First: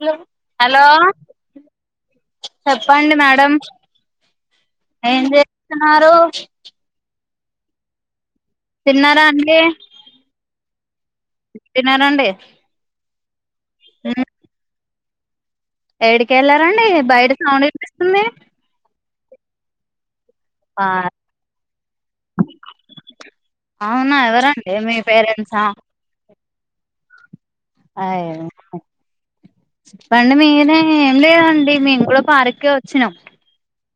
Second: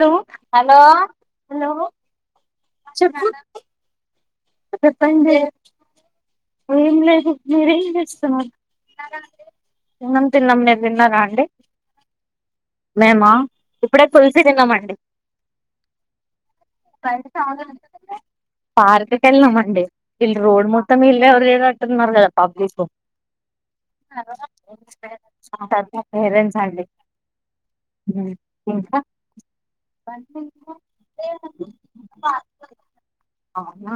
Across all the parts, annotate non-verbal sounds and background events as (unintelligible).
Hollow hello hello hello hello చెప్పండి madam ఆ చెప్పండి. ఏం లేదు. మీరేం చేస్తున్నారు. తిన్నారా అండి తిన్నం తిన్నాం మీరు తిన్నారా అండి తిన్నారండి మేమా ఇప్పుడే పులుసు తిన్నామండి ఏడికి కెళ్ళారండి బయట సౌండ్ ఇనిపిస్తుంది పార్క్ కి వెళ్ళామండి ఇల్ రోడ్ మొత్తం ఇల్లె ఓవర్ జేసేతున్నారుగా పబ్లికు అవునా ఎవరండి మీ పేరెంట్సా పతి పేరెన్ సర్లే రొండు మీయేనా ఏం లేదండి మేము కూడా పార్కే వచ్చినం అవునా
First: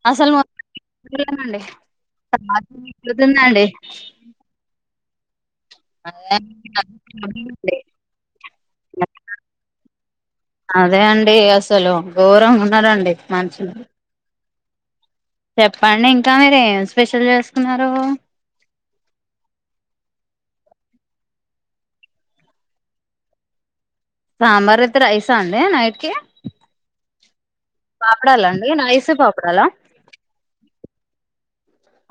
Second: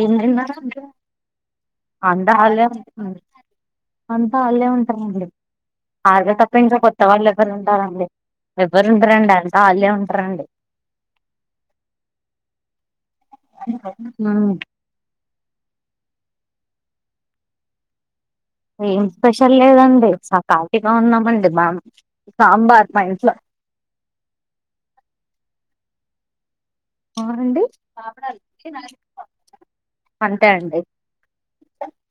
ఏం అసలువో తిన్నారు అంతా అల్లే వుంటున్నారు అంతా ఆల్లే ఉం పోన్లే అ ఎవరు ఉంటారండి ఎవ్వరు ఉంటారండి అంతా ఆళ్ళే ఉంటారండి అదే అండి అసలు గౌరవం ఉండదండి మంచి మ్ చెప్పండి ఇంకా మీరు ఏం స్పెషల్ చేస్కునరు ఏం స్పెషల్ లేదండి సకాల్తీగా ఉన్నామండి మ కాంబత్ మా ఇంట్లో సాంబార్ అయితే రైసా అండి నైట్కి అవునండి రైస్ పాపడాలా అంతే అండి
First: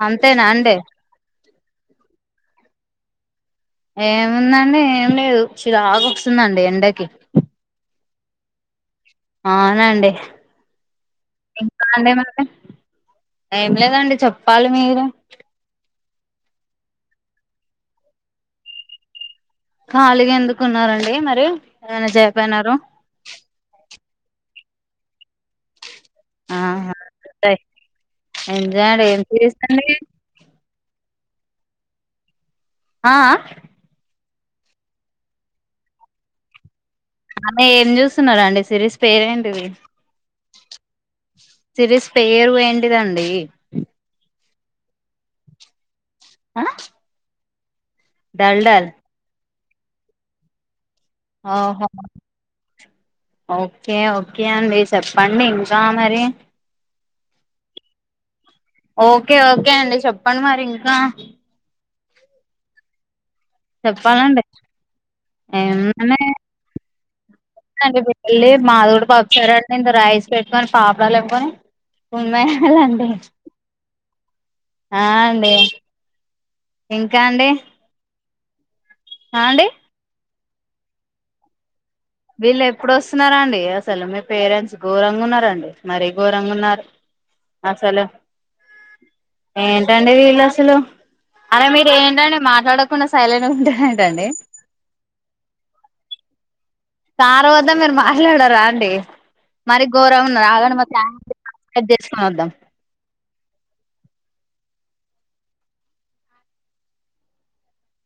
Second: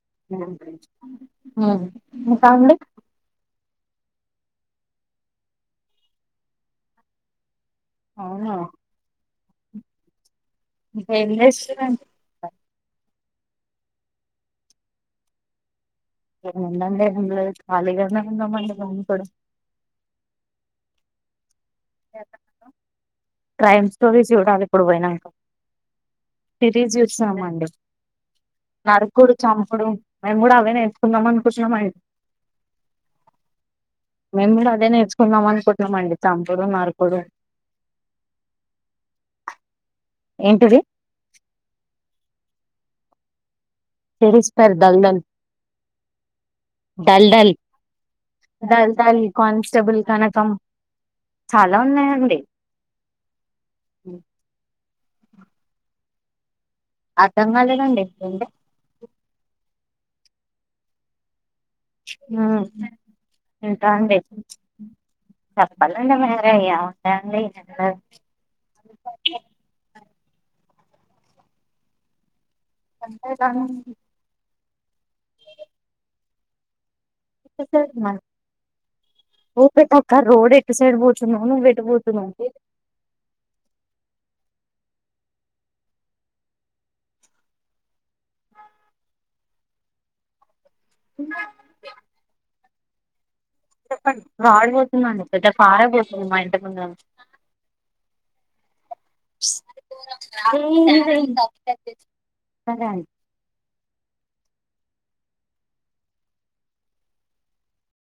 అంతేనా అండి ఉ ఇంకా అండి ఏముందండి ఏం లేదు చిరాగొస్తుందండి ఎండకి అవునా అవునండి ఇంకా ఎంజేసుర్ ఇంకా ఆంటీ అండి మరి ఏం లేదండి చెప్పాలి మీరు ఏంముందండి ఏంలేదు ఖాళీగానే ఉన్నామండి మేం కూడా ఖాలి ఎందుకున్నారండి మరి ఏమన జైపోయినారు టు వీక్స్ చూడాలి ఇప్పుడు పోయిననంక తిరిగి ఆహా చూసామండి ఎంజాయ్ అండి ఏం నరుకుడు సిరీస్ అండి చంపుడు మేము కూడా అవే నే వునమని కుచుల మైరు ఆ ఆ మేము కూడా అదే నేర్చుకుందాం అనుకుంటున్నమండీ తం పొడోమారు ఆమె ఏం చూస్తున్నరండి సిరీస్ పేరేంటిది ఏంటిది సిరీస్ పేరు ఏంటిదండి (unintelligible) డల్ ఆ డల్ డల్ దా డల్ దల్ కోన్స బుల్ కనకం చాలా ఓహ ఉన్నాయండి ఓకేఓకే అండి చెప్పండి ఇంకా మరి అర్థం కాలేదండి ఏంటి ఓకే ఓకే అండి చెప్ పండి మారింటికా ఆ ఎంటా అండి చెప్పాలండి చెప్పాలండి మేర ఏం అట్లయింది అండి పెళ్ళి మాది కూడా పప్పుచారు రాఇస్ పెట్టుమని పాపడాలు ఇవ్వన పోనీ అంతనే ఆ అండి ఇంకా అండి ఆ అండి (unintelligible) రోడ్ ఎటు సైడ్ పోతున్నావ్ నువ్వు ఎటు పోతునావ్ వీళ్ళు ఎప్పుడు వస్తున్నారా అండి అసలు మీ పేరెంట్స్ ఘోరంగా ఉన్నారండి మరీ ఘోరంగా ఉన్నారు అసలు ఏంటండి వీళ్ళు అసలు అరే మీరు ఏంటండి మాట్లాడ కుండా సైలెన్స్ చెప్పండి వాడిపోతుందండి పెద్ద పారపోతుంది మా ఇంట ముందు సార్ వద్ద మీరు మాట్లాడరా అండి మరి ఘోరం ఉన్నది ఆగండి రాగానే మ చేసుకని వద్దాం సరే అండి